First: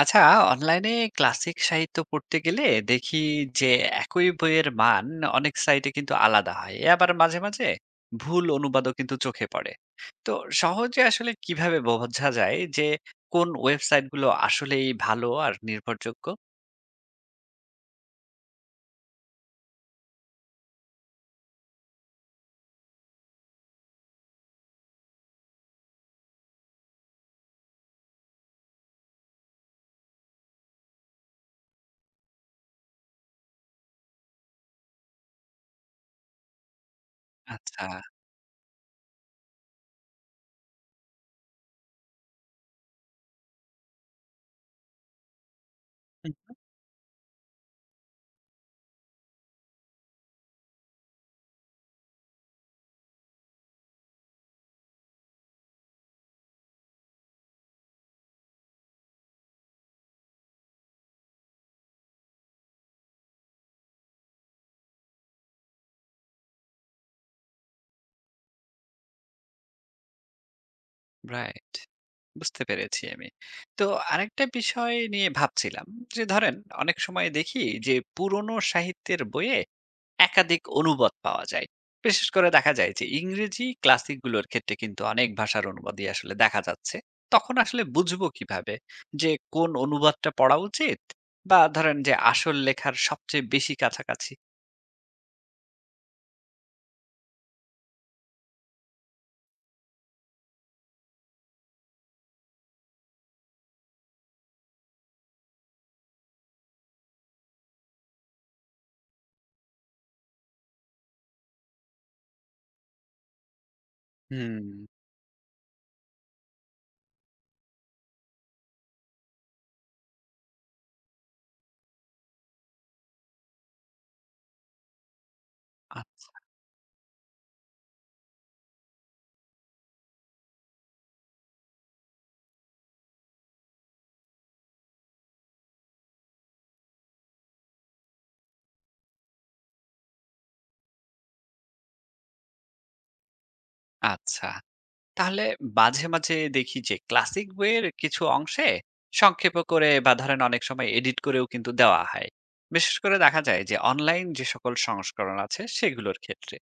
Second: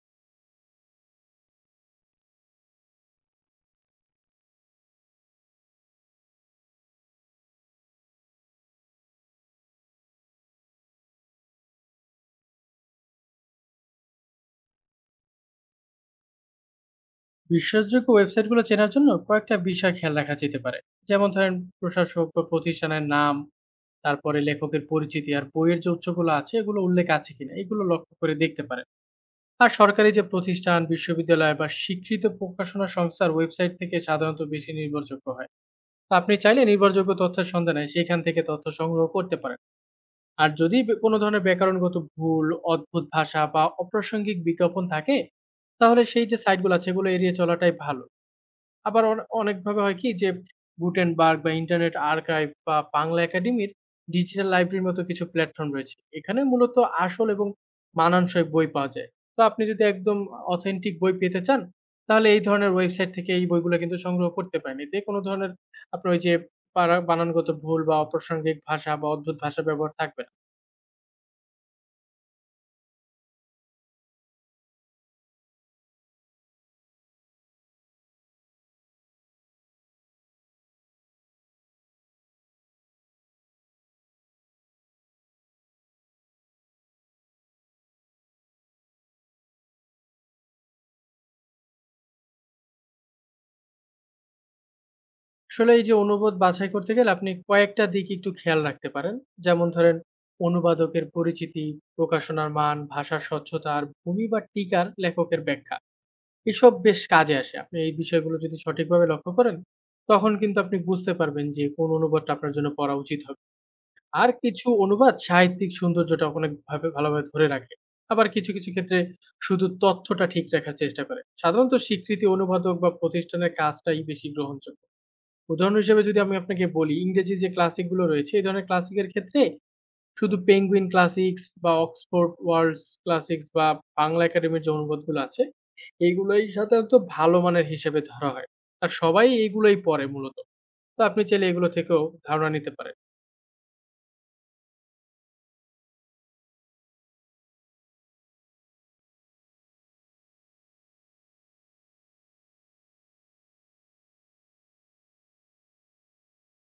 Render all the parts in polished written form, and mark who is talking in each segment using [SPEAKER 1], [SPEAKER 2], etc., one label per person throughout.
[SPEAKER 1] আচ্ছা, অনলাইনে ক্লাসিক সাহিত্য পড়তে গেলে দেখি যে একই বইয়ের মান অনেক সাইটে কিন্তু আলাদা হয়, এ আবার মাঝে মাঝে ভুল অনুবাদও কিন্তু চোখে পড়ে। তো সহজে আসলে কিভাবে বোঝা যায় যে কোন ওয়েবসাইটগুলো আসলেই ভালো আর নির্ভরযোগ্য?
[SPEAKER 2] বিশ্বাসযোগ্য ওয়েবসাইটগুলো চেনার জন্য কয়েকটা বিষয় খেয়াল রাখা যেতে পারে। যেমন ধরেন, প্রশাসক বা প্রতিষ্ঠানের নাম, তারপরে লেখকের পরিচিতি আর বইয়ের যে উৎসগুলো আছে এগুলো উল্লেখ আছে কিনা এগুলো লক্ষ্য করে দেখতে পারেন। আর সরকারি যে প্রতিষ্ঠান, বিশ্ববিদ্যালয় বা স্বীকৃত প্রকাশনা সংস্থার ওয়েবসাইট থেকে সাধারণত বেশি নির্ভরযোগ্য হয়। তো আপনি চাইলে নির্ভরযোগ্য তথ্যের সন্ধানে
[SPEAKER 1] আচ্ছা।
[SPEAKER 2] সেখান থেকে তথ্য সংগ্রহ করতে পারেন। আর যদি কোনো ধরনের ব্যাকরণগত ভুল, অদ্ভুত ভাষা বা অপ্রাসঙ্গিক বিজ্ঞাপন থাকে, তাহলে সেই যে সাইটগুলো আছে এগুলো এড়িয়ে চলাটাই ভালো। আবার অনেকভাবে হয় কি, যে Gutenberg বা ইন্টারনেট আর্কাইভ বা বাংলা একাডেমির ডিজিটাল লাইব্রেরির মতো কিছু প্ল্যাটফর্ম রয়েছে। এখানে মূলত আসল এবং মানানসই বই পাওয়া যায়। তো আপনি যদি একদম অথেন্টিক বই পেতে চান, তাহলে এই ধরনের ওয়েবসাইট থেকে এই বইগুলো কিন্তু সংগ্রহ করতে পারেন। এতে কোনো ধরনের আপনার ওই যে বানানগত ভুল বা অপ্রাসঙ্গিক ভাষা বা অদ্ভুত ভাষা ব্যবহার থাকবে না।
[SPEAKER 1] রাইট, বুঝতে পেরেছি। আমি তো আরেকটা বিষয় নিয়ে ভাবছিলাম, যে ধরেন অনেক সময় দেখি যে পুরনো সাহিত্যের বইয়ে একাধিক অনুবাদ পাওয়া যায়। বিশেষ করে দেখা যায় যে ইংরেজি ক্লাসিক গুলোর ক্ষেত্রে কিন্তু অনেক ভাষার অনুবাদই আসলে দেখা যাচ্ছে। তখন আসলে বুঝবো কিভাবে যে কোন অনুবাদটা পড়া উচিত? বা ধরেন যে আসল লেখার সবচেয়ে বেশি কাছাকাছি?
[SPEAKER 2] আসলে এই যে অনুবাদ বাছাই করতে গেলে আপনি কয়েকটা দিক একটু খেয়াল রাখতে পারেন। যেমন ধরেন, অনুবাদকের পরিচিতি, প্রকাশনার মান, ভাষার স্বচ্ছতা আর ভূমি বা টিকার লেখকের ব্যাখ্যা। এসব বেশ কাজে আসে। আপনি এই বিষয়গুলো যদি সঠিকভাবে লক্ষ্য করেন, তখন কিন্তু আপনি বুঝতে পারবেন যে কোন অনুবাদটা আপনার জন্য পড়া উচিত হবে। আর
[SPEAKER 1] হুম।
[SPEAKER 2] কিছু অনুবাদ সাহিত্যিক সৌন্দর্যটা অনেকভাবে ভালোভাবে ধরে রাখে। আবার কিছু, কিছু ক্ষেত্রে শুধু তথ্যটা ঠিক রাখার চেষ্টা করে। সাধারণত স্বীকৃতি অনুবাদক বা প্রতিষ্ঠানের কাজটাই বেশি গ্রহণযোগ্য। উদাহরণ
[SPEAKER 1] আ
[SPEAKER 2] হিসেবে যদি আমি আপনাকে বলি, ইংরেজি যে ক্লাসিক গুলো রয়েছে, এই ধরনের ক্লাসিকের ক্ষেত্রে শুধু 'পেঙ্গুইন ক্লাসিক্স' বা 'অক্সফোর্ড ওয়ার্ল্ডস ক্লাসিক্স' বা বাংলা একাডেমির যে অনুবাদগুলো আছে, এইগুলোই সাধারণত ভালো মানের হিসেবে ধরা হয়। আর সবাই এইগুলোই পড়ে মূলত। তো আপনি চাইলে এগুলো থেকেও ধারণা নিতে পারেন।
[SPEAKER 1] আচ্ছা। তাহলে মাঝে, মাঝে দেখি যে ক্লাসিক বইয়ের কিছু অংশে সংক্ষেপ করে বা ধরেন অনেক সময় এডিট করেও কিন্তু দেওয়া হয়। বিশেষ করে দেখা যায় যে অনলাইন যে সকল সংস্করণ আছে সেগুলোর ক্ষেত্রে।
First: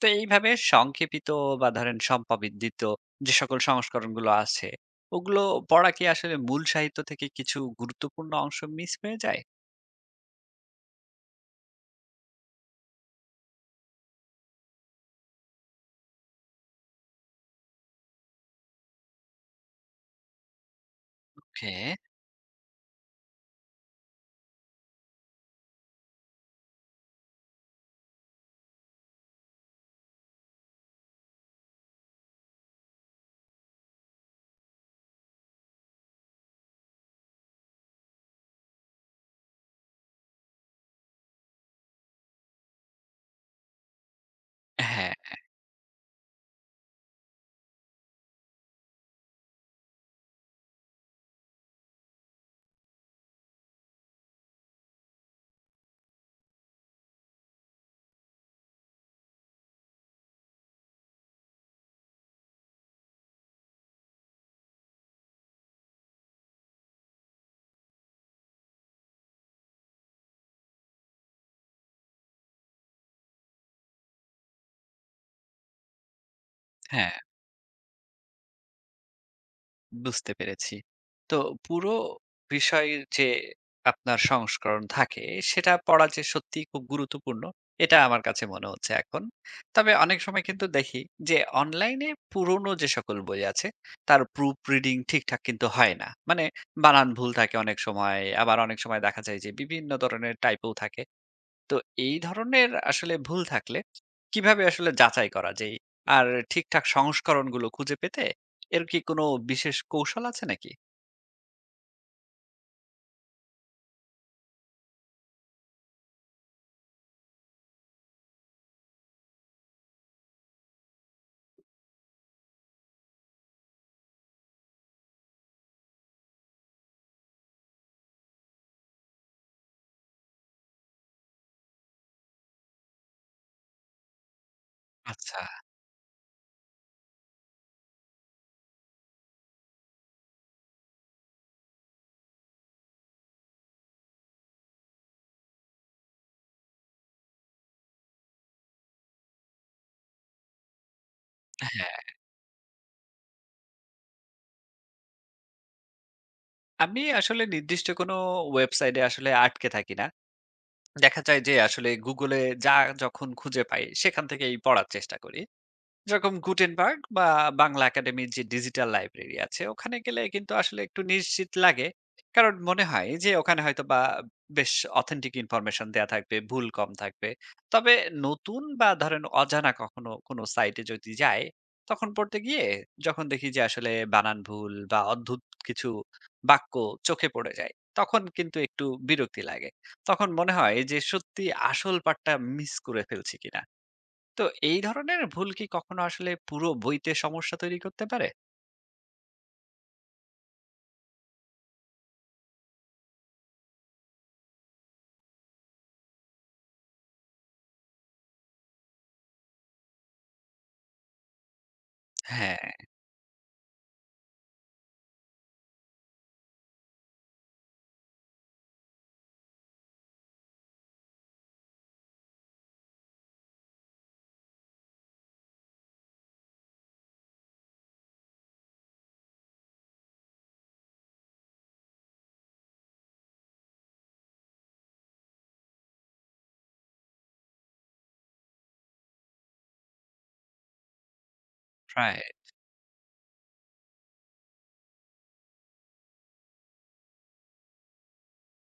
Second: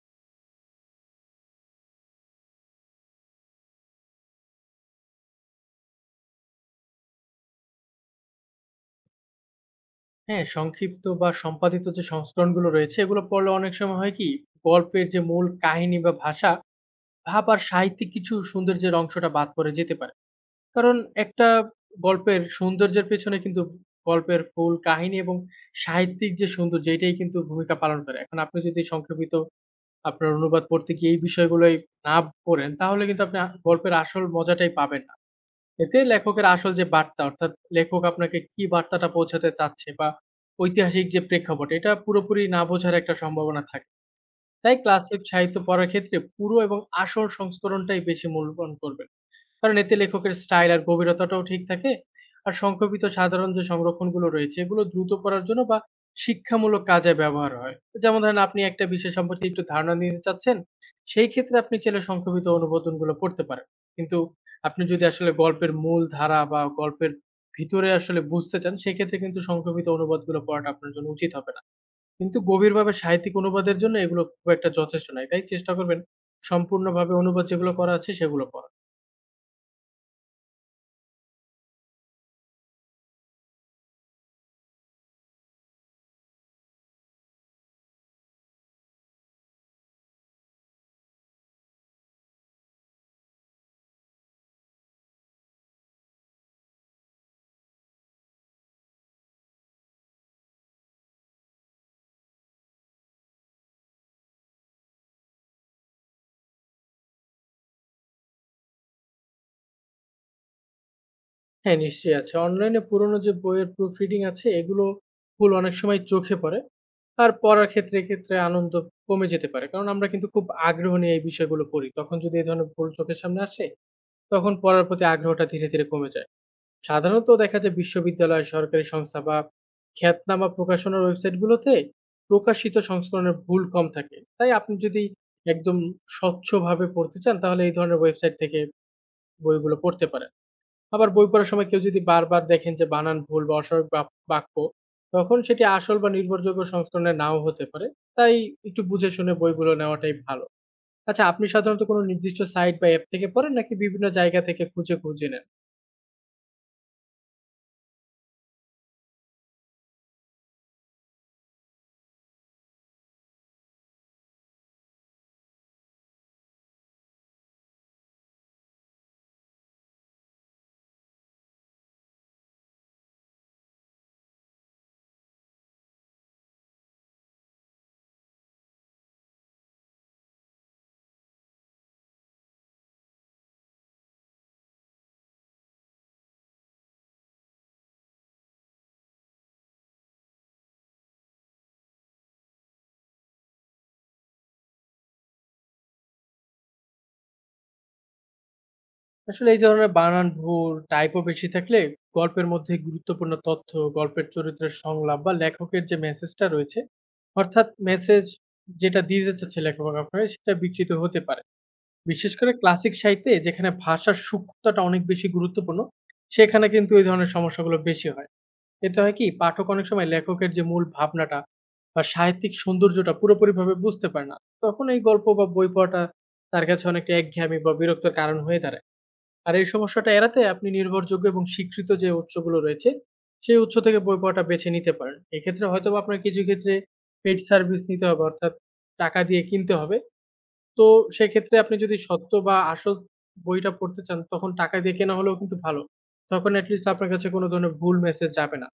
[SPEAKER 1] তো এইভাবে সংক্ষেপিত বা ধরেন সম্পাদিত যে সকল সংস্করণগুলো আছে ওগুলো পড়া কি আসলে মূল সাহিত্য থেকে কিছু গুরুত্বপূর্ণ অংশ মিস হয়ে যায়?
[SPEAKER 2] হ্যাঁ, সংক্ষিপ্ত বা সম্পাদিত যে সংস্করণগুলো রয়েছে, এগুলো পড়লে অনেক সময় হয় কি, গল্পের যে মূল কাহিনী বা ভাষা, ভাব আর সাহিত্যিক কিছু সৌন্দর্যের অংশটা বাদ পড়ে যেতে পারে। কারণ একটা
[SPEAKER 1] ওকে।
[SPEAKER 2] গল্পের সৌন্দর্যের পেছনে কিন্তু গল্পের মূল কাহিনী এবং সাহিত্যিক যে সৌন্দর্য এটাই কিন্তু ভূমিকা পালন করে। এখন আপনি যদি সংক্ষেপিত আপনার অনুবাদ পড়তে গিয়ে এই বিষয়গুলোই না পড়েন, তাহলে কিন্তু আপনি গল্পের আসল মজাটাই পাবেন না। এতে লেখকের আসল যে বার্তা, অর্থাৎ লেখক আপনাকে কি বার্তাটা পৌঁছাতে চাচ্ছে বা ঐতিহাসিক যে প্রেক্ষাপট, এটা পুরোপুরি না বোঝার একটা সম্ভাবনা থাকে। তাই
[SPEAKER 1] হ্যাঁ।
[SPEAKER 2] ক্লাসিক সাহিত্য পড়ার ক্ষেত্রে পুরো এবং আসল সংস্করণটাই বেশি মূল্যবান করবেন। কারণ এতে লেখকের স্টাইল আর গভীরতাটাও ঠিক থাকে। আর সংক্ষেপিত সাধারণ যে সংরক্ষণগুলো রয়েছে এগুলো দ্রুত পড়ার জন্য বা শিক্ষামূলক কাজে ব্যবহার হয়। যেমন ধরেন, আপনি একটা বিষয় সম্পর্কে একটু ধারণা নিতে চাচ্ছেন, সেই ক্ষেত্রে আপনি চাইলে সংক্ষেপিত অনুবাদনগুলো পড়তে পারেন। কিন্তু আপনি যদি আসলে গল্পের মূল ধারা বা গল্পের ভিতরে আসলে বুঝতে চান, সেক্ষেত্রে কিন্তু সংক্ষেপিত অনুবাদগুলো পড়াটা আপনার জন্য উচিত হবে না। কিন্তু গভীরভাবে সাহিত্যিক অনুবাদের জন্য এগুলো খুব একটা যথেষ্ট নয়। তাই চেষ্টা করবেন
[SPEAKER 1] হ্যাঁ,
[SPEAKER 2] সম্পূর্ণভাবে অনুবাদ যেগুলো করা আছে সেগুলো পড়া।
[SPEAKER 1] বুঝতে পেরেছি। তো পুরো বিষয় যে আপনার সংস্করণ থাকে সেটা পড়া যে সত্যিই খুব গুরুত্বপূর্ণ, এটা আমার কাছে মনে হচ্ছে এখন। তবে অনেক সময় কিন্তু দেখি যে অনলাইনে পুরনো যে সকল বই আছে তার প্রুফ রিডিং ঠিকঠাক কিন্তু হয় না। মানে বানান ভুল থাকে অনেক সময়, আবার অনেক সময় দেখা যায় যে বিভিন্ন ধরনের টাইপও থাকে। তো এই ধরনের আসলে ভুল থাকলে কিভাবে আসলে যাচাই করা যায়, আর ঠিকঠাক সংস্করণগুলো খুঁজে পেতে এর কি কোনো বিশেষ কৌশল আছে নাকি?
[SPEAKER 2] হ্যাঁ, নিশ্চয়ই আছে। অনলাইনে পুরোনো যে বইয়ের প্রুফ রিডিং আছে এগুলো ভুল অনেক সময় চোখে পড়ে। আর পড়ার ক্ষেত্রে, এক্ষেত্রে আনন্দ কমে যেতে পারে। কারণ আমরা কিন্তু খুব আগ্রহ নিয়ে এই বিষয়গুলো পড়ি। তখন যদি এই ধরনের ভুল চোখের সামনে আসে, তখন পড়ার প্রতি আগ্রহটা ধীরে, ধীরে কমে যায়। সাধারণত দেখা যায় বিশ্ববিদ্যালয়, সরকারি সংস্থা বা খ্যাতনামা প্রকাশনার ওয়েবসাইটগুলোতে প্রকাশিত সংস্করণের ভুল কম থাকে। তাই আপনি যদি
[SPEAKER 1] আচ্ছা।
[SPEAKER 2] একদম স্বচ্ছভাবে পড়তে চান তাহলে এই ধরনের ওয়েবসাইট থেকে বইগুলো পড়তে পারেন। আবার বই পড়ার সময় কেউ যদি বারবার দেখেন যে বানান ভুল বা অস্বাভাবিক বাক্য, তখন সেটি আসল বা নির্ভরযোগ্য সংস্করণে নাও হতে পারে। তাই একটু বুঝে শুনে বইগুলো নেওয়াটাই ভালো। আচ্ছা, আপনি সাধারণত কোনো
[SPEAKER 1] হ্যাঁ,
[SPEAKER 2] নির্দিষ্ট সাইট বা অ্যাপ থেকে পড়েন নাকি বিভিন্ন জায়গা থেকে খুঁজে খুঁজে নেন?
[SPEAKER 1] আমি আসলে নির্দিষ্ট কোনো ওয়েবসাইটে আসলে আটকে থাকি না। দেখা যায় যে আসলে গুগলে যা যখন খুঁজে পাই সেখান থেকেই পড়ার চেষ্টা করি। যেরকম গুটেনবার্গ বা বাংলা একাডেমির যে ডিজিটাল লাইব্রেরি আছে ওখানে গেলে কিন্তু আসলে একটু নিশ্চিত লাগে, কারণ মনে হয় যে ওখানে হয়তো বা বেশ অথেন্টিক ইনফরমেশন দেয়া থাকবে, ভুল কম থাকবে। তবে নতুন বা ধরেন অজানা কখনো কোনো সাইটে যদি যায়, তখন পড়তে গিয়ে যখন দেখি যে আসলে বানান ভুল বা অদ্ভুত কিছু বাক্য চোখে পড়ে যায়, তখন কিন্তু একটু বিরক্তি লাগে। তখন মনে হয় যে সত্যি আসল পাঠটা মিস করে ফেলছি কিনা। তো এই ধরনের ভুল কি কখনো আসলে পুরো বইতে সমস্যা তৈরি করতে পারে?
[SPEAKER 2] আসলে এই ধরনের বানান ভুল টাইপও বেশি থাকলে গল্পের মধ্যে গুরুত্বপূর্ণ তথ্য, গল্পের চরিত্রের সংলাপ বা লেখকের যে মেসেজটা রয়েছে, অর্থাৎ মেসেজ যেটা দিয়ে যাচ্ছে লেখক আপনাকে, সেটা বিকৃত হতে পারে। বিশেষ করে
[SPEAKER 1] হ্যাঁ,
[SPEAKER 2] ক্লাসিক সাহিত্যে যেখানে ভাষার সূক্ষ্মতাটা অনেক বেশি গুরুত্বপূর্ণ, সেখানে কিন্তু এই ধরনের সমস্যাগুলো বেশি হয়। এতে হয় কি, পাঠক অনেক সময় লেখকের যে মূল ভাবনাটা বা সাহিত্যিক সৌন্দর্যটা পুরোপুরিভাবে বুঝতে পারে না। তখন এই গল্প বা বই পড়াটা তার কাছে অনেকটা একঘেয়েমি বা বিরক্তির কারণ হয়ে দাঁড়ায়। আর এই সমস্যাটা এড়াতে আপনি নির্ভরযোগ্য এবং স্বীকৃত যে উৎসগুলো রয়েছে, সেই উৎস থেকে বই পড়াটা বেছে নিতে পারেন। এক্ষেত্রে হয়তোবা আপনার কিছু ক্ষেত্রে পেইড সার্ভিস নিতে হবে, অর্থাৎ টাকা দিয়ে কিনতে হবে। তো সেক্ষেত্রে আপনি যদি
[SPEAKER 1] প্রায়।
[SPEAKER 2] সত্য বা আসল বইটা পড়তে চান, তখন টাকা দিয়ে কেনা হলেও কিন্তু ভালো। তখন at least আপনার কাছে কোন ধরনের ভুল মেসেজ যাবে না।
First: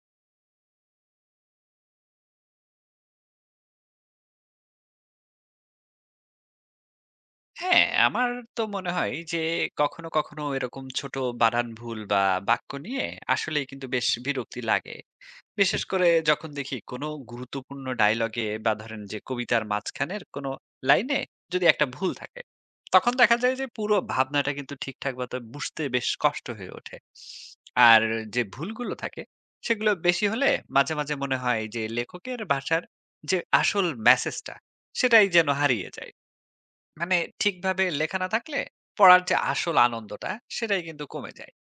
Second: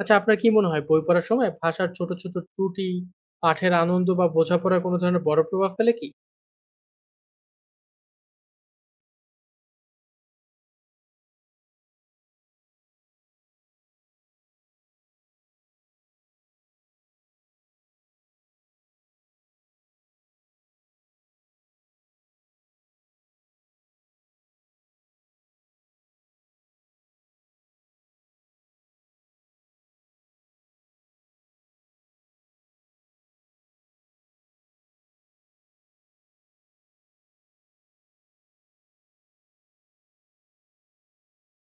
[SPEAKER 2] আচ্ছা, আপনার কি মনে হয় বই পড়ার সময় ভাষার ছোট, ছোট ত্রুটি পাঠের আনন্দ বা বোঝাপড়ায় কোন ধরনের বড় প্রভাব ফেলে কি?
[SPEAKER 1] হ্যাঁ, আমার তো মনে হয় যে কখনো, কখনো এরকম ছোট বানান ভুল বা বাক্য নিয়ে আসলেই কিন্তু বেশ বিরক্তি লাগে। বিশেষ করে যখন দেখি কোনো গুরুত্বপূর্ণ ডায়লগে বা ধরেন যে কবিতার মাঝখানের কোনো লাইনে যদি একটা ভুল থাকে, তখন দেখা যায় যে পুরো ভাবনাটা কিন্তু ঠিকঠাক মতো বুঝতে বেশ কষ্ট হয়ে ওঠে। আর যে ভুলগুলো থাকে সেগুলো বেশি হলে মাঝে মাঝে মনে হয় যে লেখকের ভাষার যে আসল মেসেজটা সেটাই যেন হারিয়ে যায়। মানে ঠিকভাবে লেখা না থাকলে পড়ার যে আসল আনন্দটা সেটাই কিন্তু কমে যায়।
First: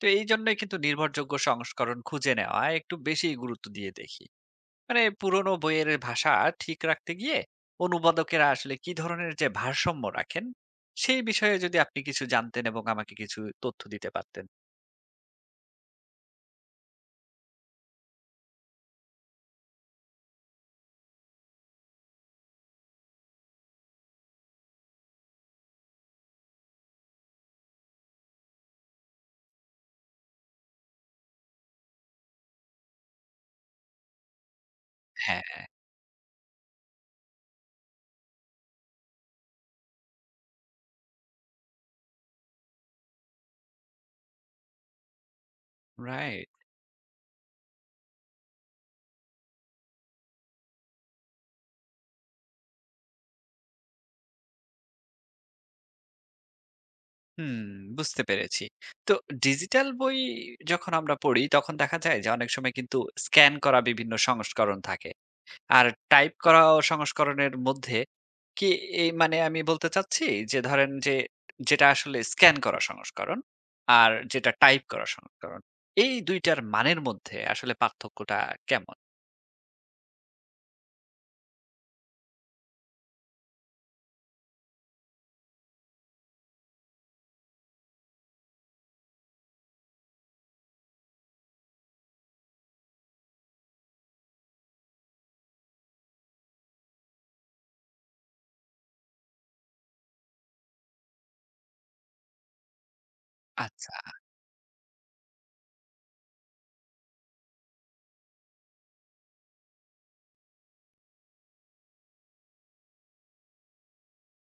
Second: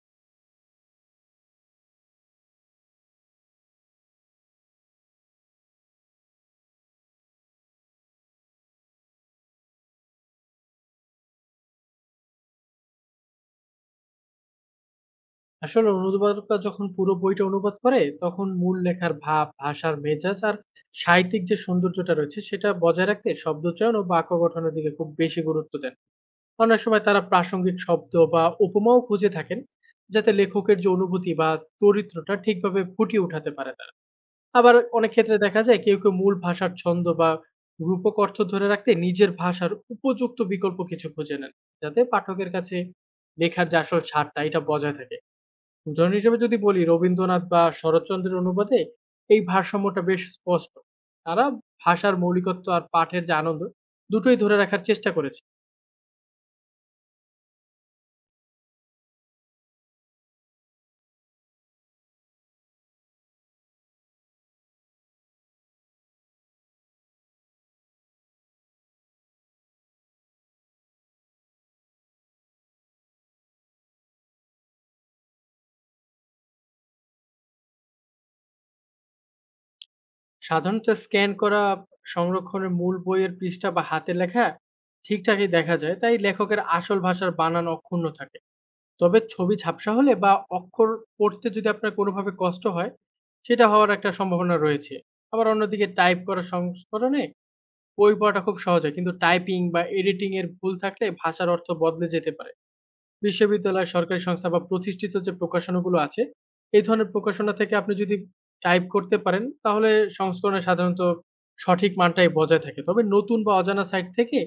[SPEAKER 1] তো এই জন্যই কিন্তু নির্ভরযোগ্য সংস্করণ খুঁজে নেওয়া একটু বেশি গুরুত্ব দিয়ে দেখি। মানে পুরোনো বইয়ের ভাষা ঠিক রাখতে গিয়ে অনুবাদকেরা আসলে কি ধরনের যে ভারসাম্য রাখেন, সেই বিষয়ে যদি আপনি কিছু জানতেন এবং আমাকে কিছু তথ্য দিতে পারতেন।
[SPEAKER 2] আসলে অনুবাদকরা যখন পুরো বইটা অনুবাদ করে, তখন মূল লেখার ভাব, ভাষার মেজাজ আর সাহিত্যিক যে সৌন্দর্যটা রয়েছে, সেটা বজায় রাখতে শব্দচয়ন ও বাক্য গঠনের দিকে খুব বেশি গুরুত্ব দেন। অনেক সময় তারা প্রাসঙ্গিক শব্দ বা উপমাও খুঁজে থাকেন, যাতে লেখকের যে অনুভূতি বা চরিত্রটা ঠিকভাবে ফুটিয়ে উঠাতে পারে তারা। আবার অনেক ক্ষেত্রে
[SPEAKER 1] হ্যাঁ।
[SPEAKER 2] দেখা যায় কেউ কেউ মূল ভাষার ছন্দ বা রূপক অর্থ ধরে রাখতে নিজের ভাষার উপযুক্ত বিকল্প কিছু খুঁজে নেন, যাতে পাঠকের কাছে লেখার যে আসল স্বাদটা এটা বজায় থাকে। উদাহরণ হিসেবে
[SPEAKER 1] রাইট।
[SPEAKER 2] যদি বলি, রবীন্দ্রনাথ বা শরৎচন্দ্রের অনুবাদে এই ভারসাম্যটা বেশ স্পষ্ট। তারা ভাষার মৌলিকত্ব আর পাঠের যে আনন্দ দুটোই ধরে রাখার চেষ্টা করেছে।
[SPEAKER 1] হুম, বুঝতে পেরেছি। তো ডিজিটাল বই যখন আমরা পড়ি তখন দেখা যায় যে অনেক সময় কিন্তু স্ক্যান করা বিভিন্ন সংস্করণ থাকে আর টাইপ করা ও সংস্করণের মধ্যে কি, এই মানে আমি বলতে চাচ্ছি যে ধরেন যে যেটা আসলে স্ক্যান করা সংস্করণ আর যেটা টাইপ করা সংস্করণ, এই ২ টার মানের মধ্যে আসলে পার্থক্যটা কেমন?
[SPEAKER 2] সাধারণত স্ক্যান করা সংরক্ষণের মূল বইয়ের পৃষ্ঠা বা হাতে লেখা ঠিকঠাকই দেখা যায়, তাই লেখকের আসল ভাষার বানান অক্ষুণ্ণ থাকে। তবে ছবি ঝাপসা হলে বা অক্ষর পড়তে যদি আপনার কোনোভাবে কষ্ট হয়, সেটা হওয়ার একটা সম্ভাবনা রয়েছে। আবার অন্যদিকে টাইপ করা সংস্করণে বই পড়াটা খুব সহজ হয়, কিন্তু টাইপিং বা এডিটিং এর ভুল থাকলে ভাষার অর্থ বদলে যেতে পারে। বিশ্ববিদ্যালয়,
[SPEAKER 1] আচ্ছা,
[SPEAKER 2] সরকারি সংস্থা বা প্রতিষ্ঠিত যে প্রকাশনাগুলো আছে, এই ধরনের প্রকাশনা থেকে আপনি যদি টাইপ করতে পারেন, তাহলে সংস্করণে সাধারণত সঠিক মানটাই বজায় থাকে। তবে নতুন বা অজানা সাইট থেকে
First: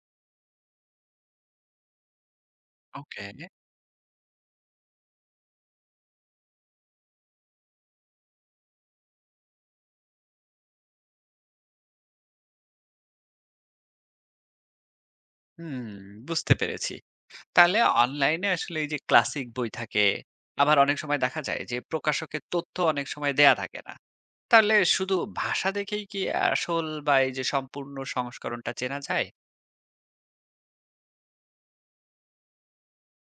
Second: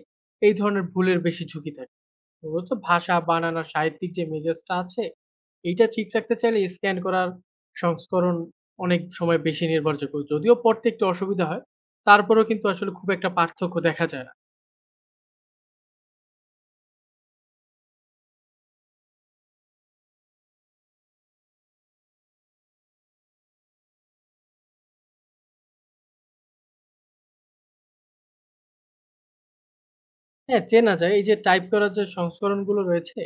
[SPEAKER 2] এই ধরনের ভুলের বেশি ঝুঁকি থাকে। মূলত ভাষা,
[SPEAKER 1] ওকে।
[SPEAKER 2] বানান আর সাহিত্যিক যে মেজাজটা আছে, এইটা ঠিক রাখতে চাইলে স্ক্যান করার সংস্করণ অনেক সময় বেশি নির্ভরযোগ্য। যদিও পড়তে একটু অসুবিধা হয়, তারপরেও কিন্তু আসলে খুব একটা পার্থক্য দেখা যায় না।
[SPEAKER 1] হুম, বুঝতে পেরেছি। তাহলে অনলাইনে আসলে এই যে ক্লাসিক বই থাকে, আবার অনেক সময় দেখা যায় যে প্রকাশকের তথ্য অনেক সময় দেয়া থাকে না। তাহলে শুধু ভাষা দেখেই কি আসল বা এই যে সম্পূর্ণ সংস্করণটা চেনা যায়?
[SPEAKER 2] হ্যাঁ, চেনা যায়। এই যে টাইপ করার যে সংস্করণগুলো রয়েছে,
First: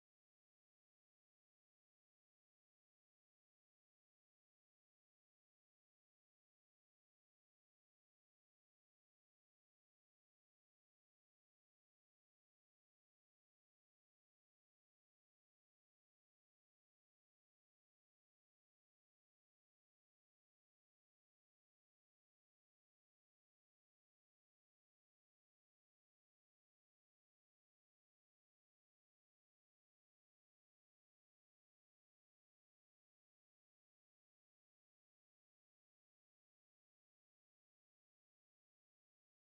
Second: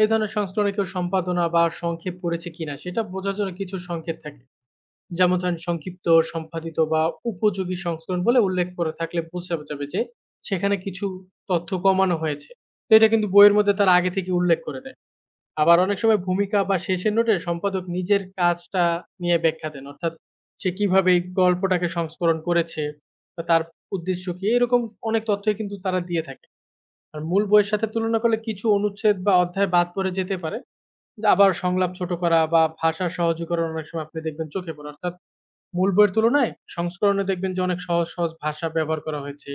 [SPEAKER 2] এই ধরনের সংস্করণে কেউ সম্পাদনা বা সংক্ষেপ করেছে কিনা সেটা বোঝার জন্য কিছু সংকেত থাকে। যেমন ধরেন, সংক্ষিপ্ত, সম্পাদিত বা উপযোগী সংস্করণ বলে উল্লেখ করে থাকলে বোঝা যাবে যে সেখানে কিছু তথ্য কমানো হয়েছে। তো এটা কিন্তু বইয়ের মধ্যে তারা আগে থেকে উল্লেখ করে দেয়। আবার অনেক সময় ভূমিকা বা শেষের নোটে সম্পাদক নিজের কাজটা নিয়ে ব্যাখ্যা দেন। অর্থাৎ সে কিভাবে এই গল্পটাকে সংস্করণ করেছে বা তার উদ্দেশ্য কি, এরকম অনেক তথ্যই কিন্তু তারা দিয়ে থাকে। আর মূল বইয়ের সাথে তুলনা করলে কিছু অনুচ্ছেদ বা অধ্যায় বাদ পড়ে যেতে পারে। আবার সংলাপ ছোট করা বা ভাষা সহজীকরণ অনেক সময় আপনি দেখবেন চোখে পড়ে। অর্থাৎ মূল বইয়ের তুলনায় সংস্করণে দেখবেন যে অনেক সহজ, সহজ ভাষা ব্যবহার করা হয়েছে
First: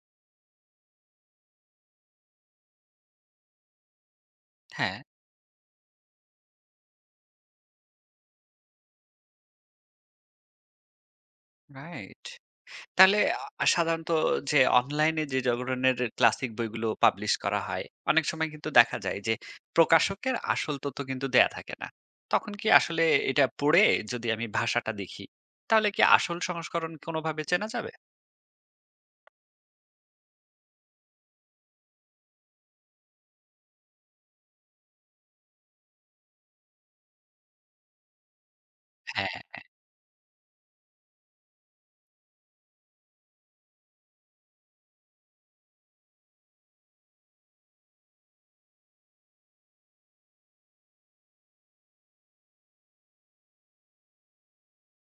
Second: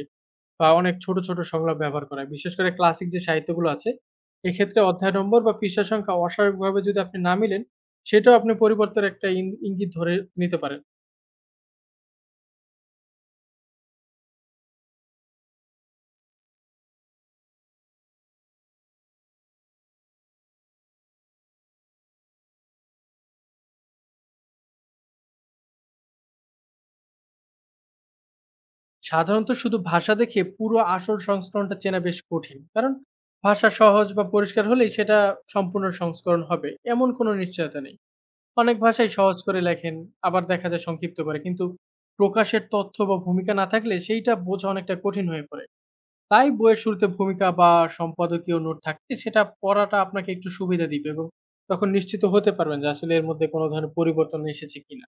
[SPEAKER 2] বা অনেক ছোট, ছোট সংলাপ ব্যবহার করা হয়। বিশেষ করে ক্লাসিক যে সাহিত্যগুলো আছে, এক্ষেত্রে
[SPEAKER 1] হ্যাঁ।
[SPEAKER 2] অধ্যায় নম্বর বা পৃষ্ঠা সংখ্যা অস্বাভাবিকভাবে যদি আপনি না মিলেন, সেটাও আপনি পরিবর্তনের একটা ইঙ্গিত ধরে নিতে পারেন।
[SPEAKER 1] রাইট। তাহলে সাধারণত যে অনলাইনে যে ধরনের ক্লাসিক বইগুলো পাবলিশ করা হয়, অনেক সময় কিন্তু দেখা যায় যে প্রকাশকের আসল তথ্য কিন্তু দেয়া থাকে না। তখন কি আসলে এটা পড়ে, যদি আমি ভাষাটা দেখি, তাহলে কি আসল সংস্করণ কোনোভাবে চেনা যাবে?
[SPEAKER 2] সাধারণত শুধু ভাষা দেখে পুরো আসল সংস্করণটা চেনা বেশ কঠিন, কারণ ভাষা সহজ বা পরিষ্কার হলেই সেটা সম্পূর্ণ সংস্করণ হবে এমন কোনো নিশ্চয়তা নেই। অনেক ভাষাই সহজ
[SPEAKER 1] হ্যাঁ,
[SPEAKER 2] করে লেখেন। আবার দেখা যায় সংক্ষিপ্ত করে কিন্তু প্রকাশের তথ্য বা ভূমিকা না থাকলে সেইটা বোঝা অনেকটা কঠিন হয়ে পড়ে। তাই বইয়ের শুরুতে ভূমিকা বা সম্পাদকীয় নোট থাকলে সেটা পড়াটা আপনাকে একটু সুবিধা দিবে এবং তখন নিশ্চিত হতে পারবেন যে আসলে এর মধ্যে কোনো ধরনের পরিবর্তন এসেছে কিনা।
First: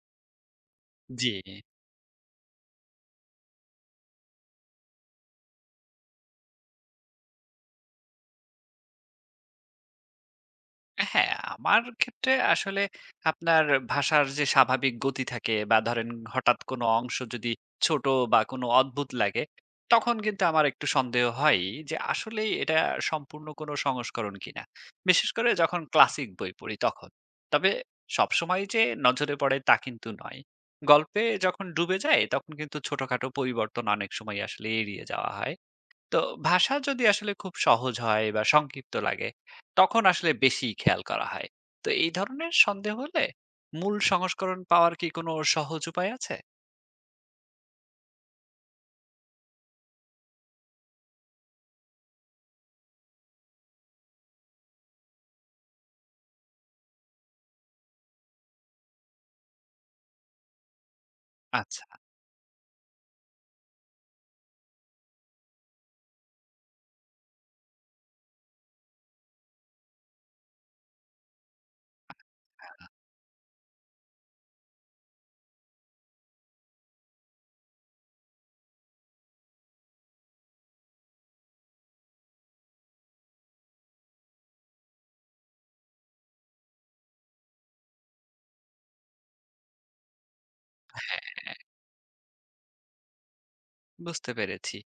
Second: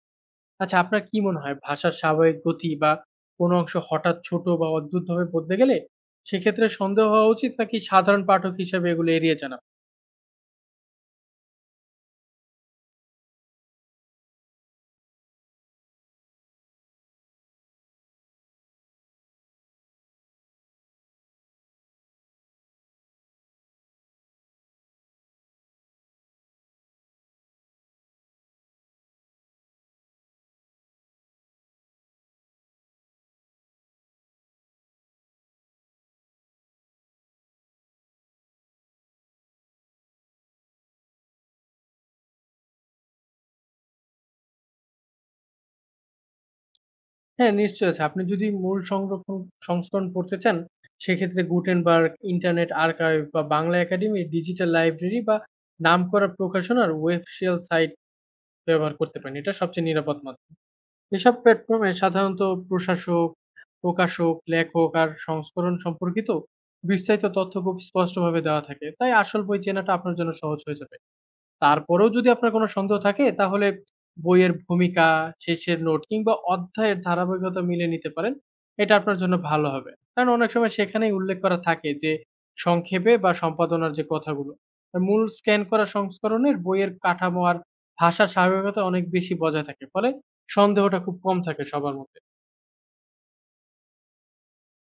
[SPEAKER 2] আচ্ছা, আপনার কি
[SPEAKER 1] জি।
[SPEAKER 2] মনে হয় ভাষার স্বাভাবিক গতি বা কোনো অংশ হঠাৎ ছোট বা অদ্ভুতভাবে বদলে গেলে সেক্ষেত্রে সন্দেহ হওয়া উচিত নাকি সাধারণ পাঠক হিসেবে এগুলো এড়িয়ে যান আপনি?
[SPEAKER 1] হ্যাঁ, আমার ক্ষেত্রে আসলে আপনার ভাষার যে স্বাভাবিক গতি থাকে বা ধরেন হঠাৎ কোনো অংশ যদি ছোট বা কোনো অদ্ভুত লাগে, তখন কিন্তু আমার একটু সন্দেহ হয়ই যে আসলেই এটা সম্পূর্ণ কোনো সংস্করণ কিনা। বিশেষ করে যখন ক্লাসিক বই পড়ি তখন। তবে সবসময় যে নজরে পড়ে তা কিন্তু নয়। গল্পে যখন ডুবে যাই তখন কিন্তু ছোটখাটো পরিবর্তন অনেক সময় আসলে এড়িয়ে যাওয়া হয়। তো ভাষা যদি আসলে খুব সহজ হয় বা সংক্ষিপ্ত লাগে তখন আসলে বেশি খেয়াল করা হয়। তো এই ধরনের সন্দেহ হলে মূল সংস্করণ পাওয়ার কি কোনো সহজ উপায় আছে?
[SPEAKER 2] হ্যাঁ, নিশ্চয়ই আছে। আপনি যদি মূল সংস্করণ পড়তে চান, সেক্ষেত্রে গুটেনবার্গ, ইন্টারনেট আর্কাইভ বা বাংলা একাডেমি ডিজিটাল লাইব্রেরি বা নামকরা প্রকাশনার ওয়েবশিয়াল সাইট ব্যবহার করতে পারেন। এটা সবচেয়ে নিরাপদ মাধ্যম। এসব
[SPEAKER 1] আচ্ছা।
[SPEAKER 2] প্ল্যাটফর্মে সাধারণত প্রশাসক, প্রকাশক, লেখক আর সংস্করণ সম্পর্কিত বিস্তারিত তথ্য খুব স্পষ্টভাবে দেওয়া থাকে। তাই আসল বই চেনাটা আপনার জন্য সহজ হয়ে যাবে। তারপরেও যদি আপনার কোনো সন্দেহ থাকে, তাহলে বইয়ের ভূমিকা, শেষের নোট কিংবা অধ্যায়ের ধারাবাহিকতা মিলিয়ে নিতে পারেন। এটা আপনার জন্য ভালো হবে। কারণ অনেক সময় সেখানেই উল্লেখ করা থাকে যে সংক্ষেপে বা সম্পাদনার যে কথাগুলো। আর মূল স্ক্যান করা সংস্করণের বইয়ের কাঠামো আর ভাষার স্বাভাবিকতা অনেক বেশি বজায় থাকে। ফলে সন্দেহটা খুব কম থাকে সবার মধ্যে।
[SPEAKER 1] বুঝতে পেরেছি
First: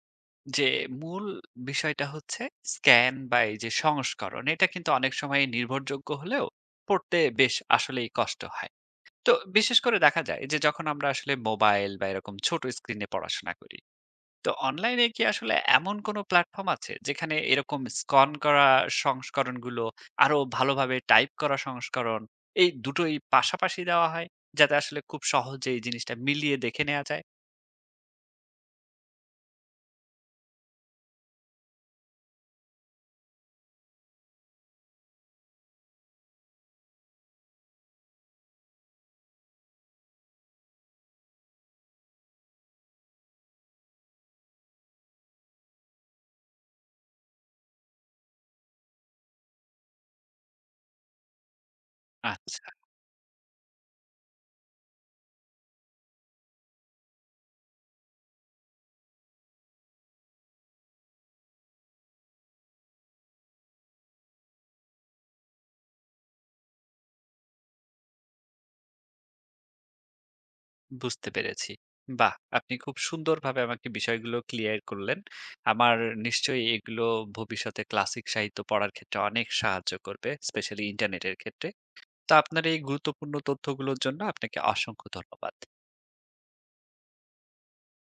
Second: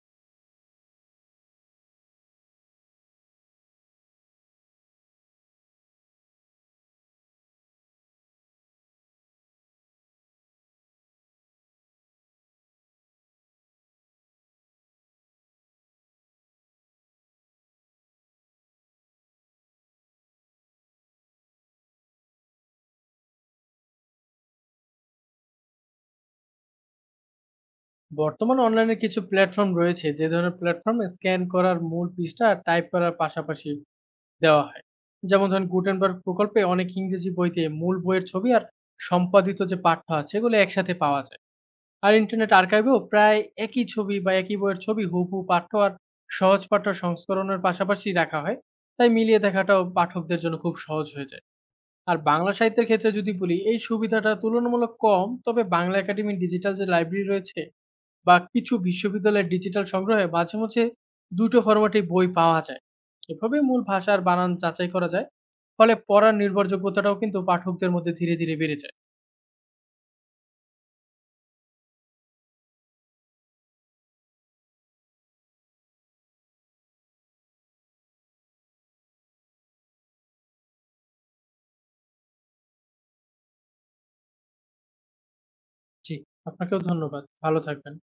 [SPEAKER 1] যে মূল বিষয়টা হচ্ছে স্ক্যান বা এই যে সংস্করণ, এটা কিন্তু অনেক সময় নির্ভরযোগ্য হলেও পড়তে বেশ আসলেই কষ্ট হয়। তো বিশেষ করে দেখা যায় যে যখন আমরা আসলে মোবাইল বা এরকম ছোট স্ক্রিনে পড়াশোনা করি। তো অনলাইনে কি আসলে এমন কোনো প্ল্যাটফর্ম আছে যেখানে এরকম স্ক্যান করা সংস্করণগুলো আরো ভালোভাবে টাইপ করা সংস্করণ, এই দুটোই পাশাপাশি দেওয়া হয়, যাতে আসলে খুব সহজে এই জিনিসটা মিলিয়ে দেখে নেওয়া যায়?
[SPEAKER 2] বর্তমানে অনলাইনে কিছু প্ল্যাটফর্ম রয়েছে যে ধরনের প্ল্যাটফর্মে স্ক্যান করার মূল পৃষ্ঠা টাইপ করার পাশাপাশি দেওয়া হয়। যেমন ধরেন, গুটেনবার্গ প্রকল্পে অনেক ইংরেজি বইতে মূল বইয়ের ছবি আর সম্পাদিত যে পাঠ্য আছে এগুলো একসাথে পাওয়া যায়। আর ইন্টারনেট আর্কাইভেও প্রায় একই ছবি বা একই বইয়ের ছবি হুবহু পাঠ্য আর সহজ পাঠ্য সংস্করণের পাশাপাশি রাখা হয়। তাই মিলিয়ে দেখাটাও পাঠকদের জন্য খুব সহজ হয়ে যায়। আর বাংলা
[SPEAKER 1] আচ্ছা,
[SPEAKER 2] সাহিত্যের ক্ষেত্রে যদি বলি, এই সুবিধাটা তুলনামূলক কম, তবে বাংলা একাডেমির ডিজিটাল যে লাইব্রেরি রয়েছে বা কিছু বিশ্ববিদ্যালয়ের ডিজিটাল সংগ্রহে মাঝে মাঝে দুটো ফরম্যাটে বই পাওয়া যায়। এভাবে মূল ভাষার বানান যাচাই করা যায়। ফলে পড়ার নির্ভরযোগ্যতাটাও কিন্তু পাঠকদের মধ্যে ধীরে ধীরে বেড়ে যায়।
[SPEAKER 1] বুঝতে পেরেছি। বাহ, আপনি খুব সুন্দরভাবে আমাকে বিষয়গুলো ক্লিয়ার করলেন। আমার নিশ্চয়ই এগুলো ভবিষ্যতে ক্লাসিক সাহিত্য পড়ার ক্ষেত্রে অনেক সাহায্য করবে, স্পেশালি ইন্টারনেটের ক্ষেত্রে। তো আপনার এই গুরুত্বপূর্ণ তথ্যগুলোর জন্য আপনাকে অসংখ্য ধন্যবাদ।
[SPEAKER 2] জি, আপনাকেও ধন্যবাদ। ভালো থাকবেন।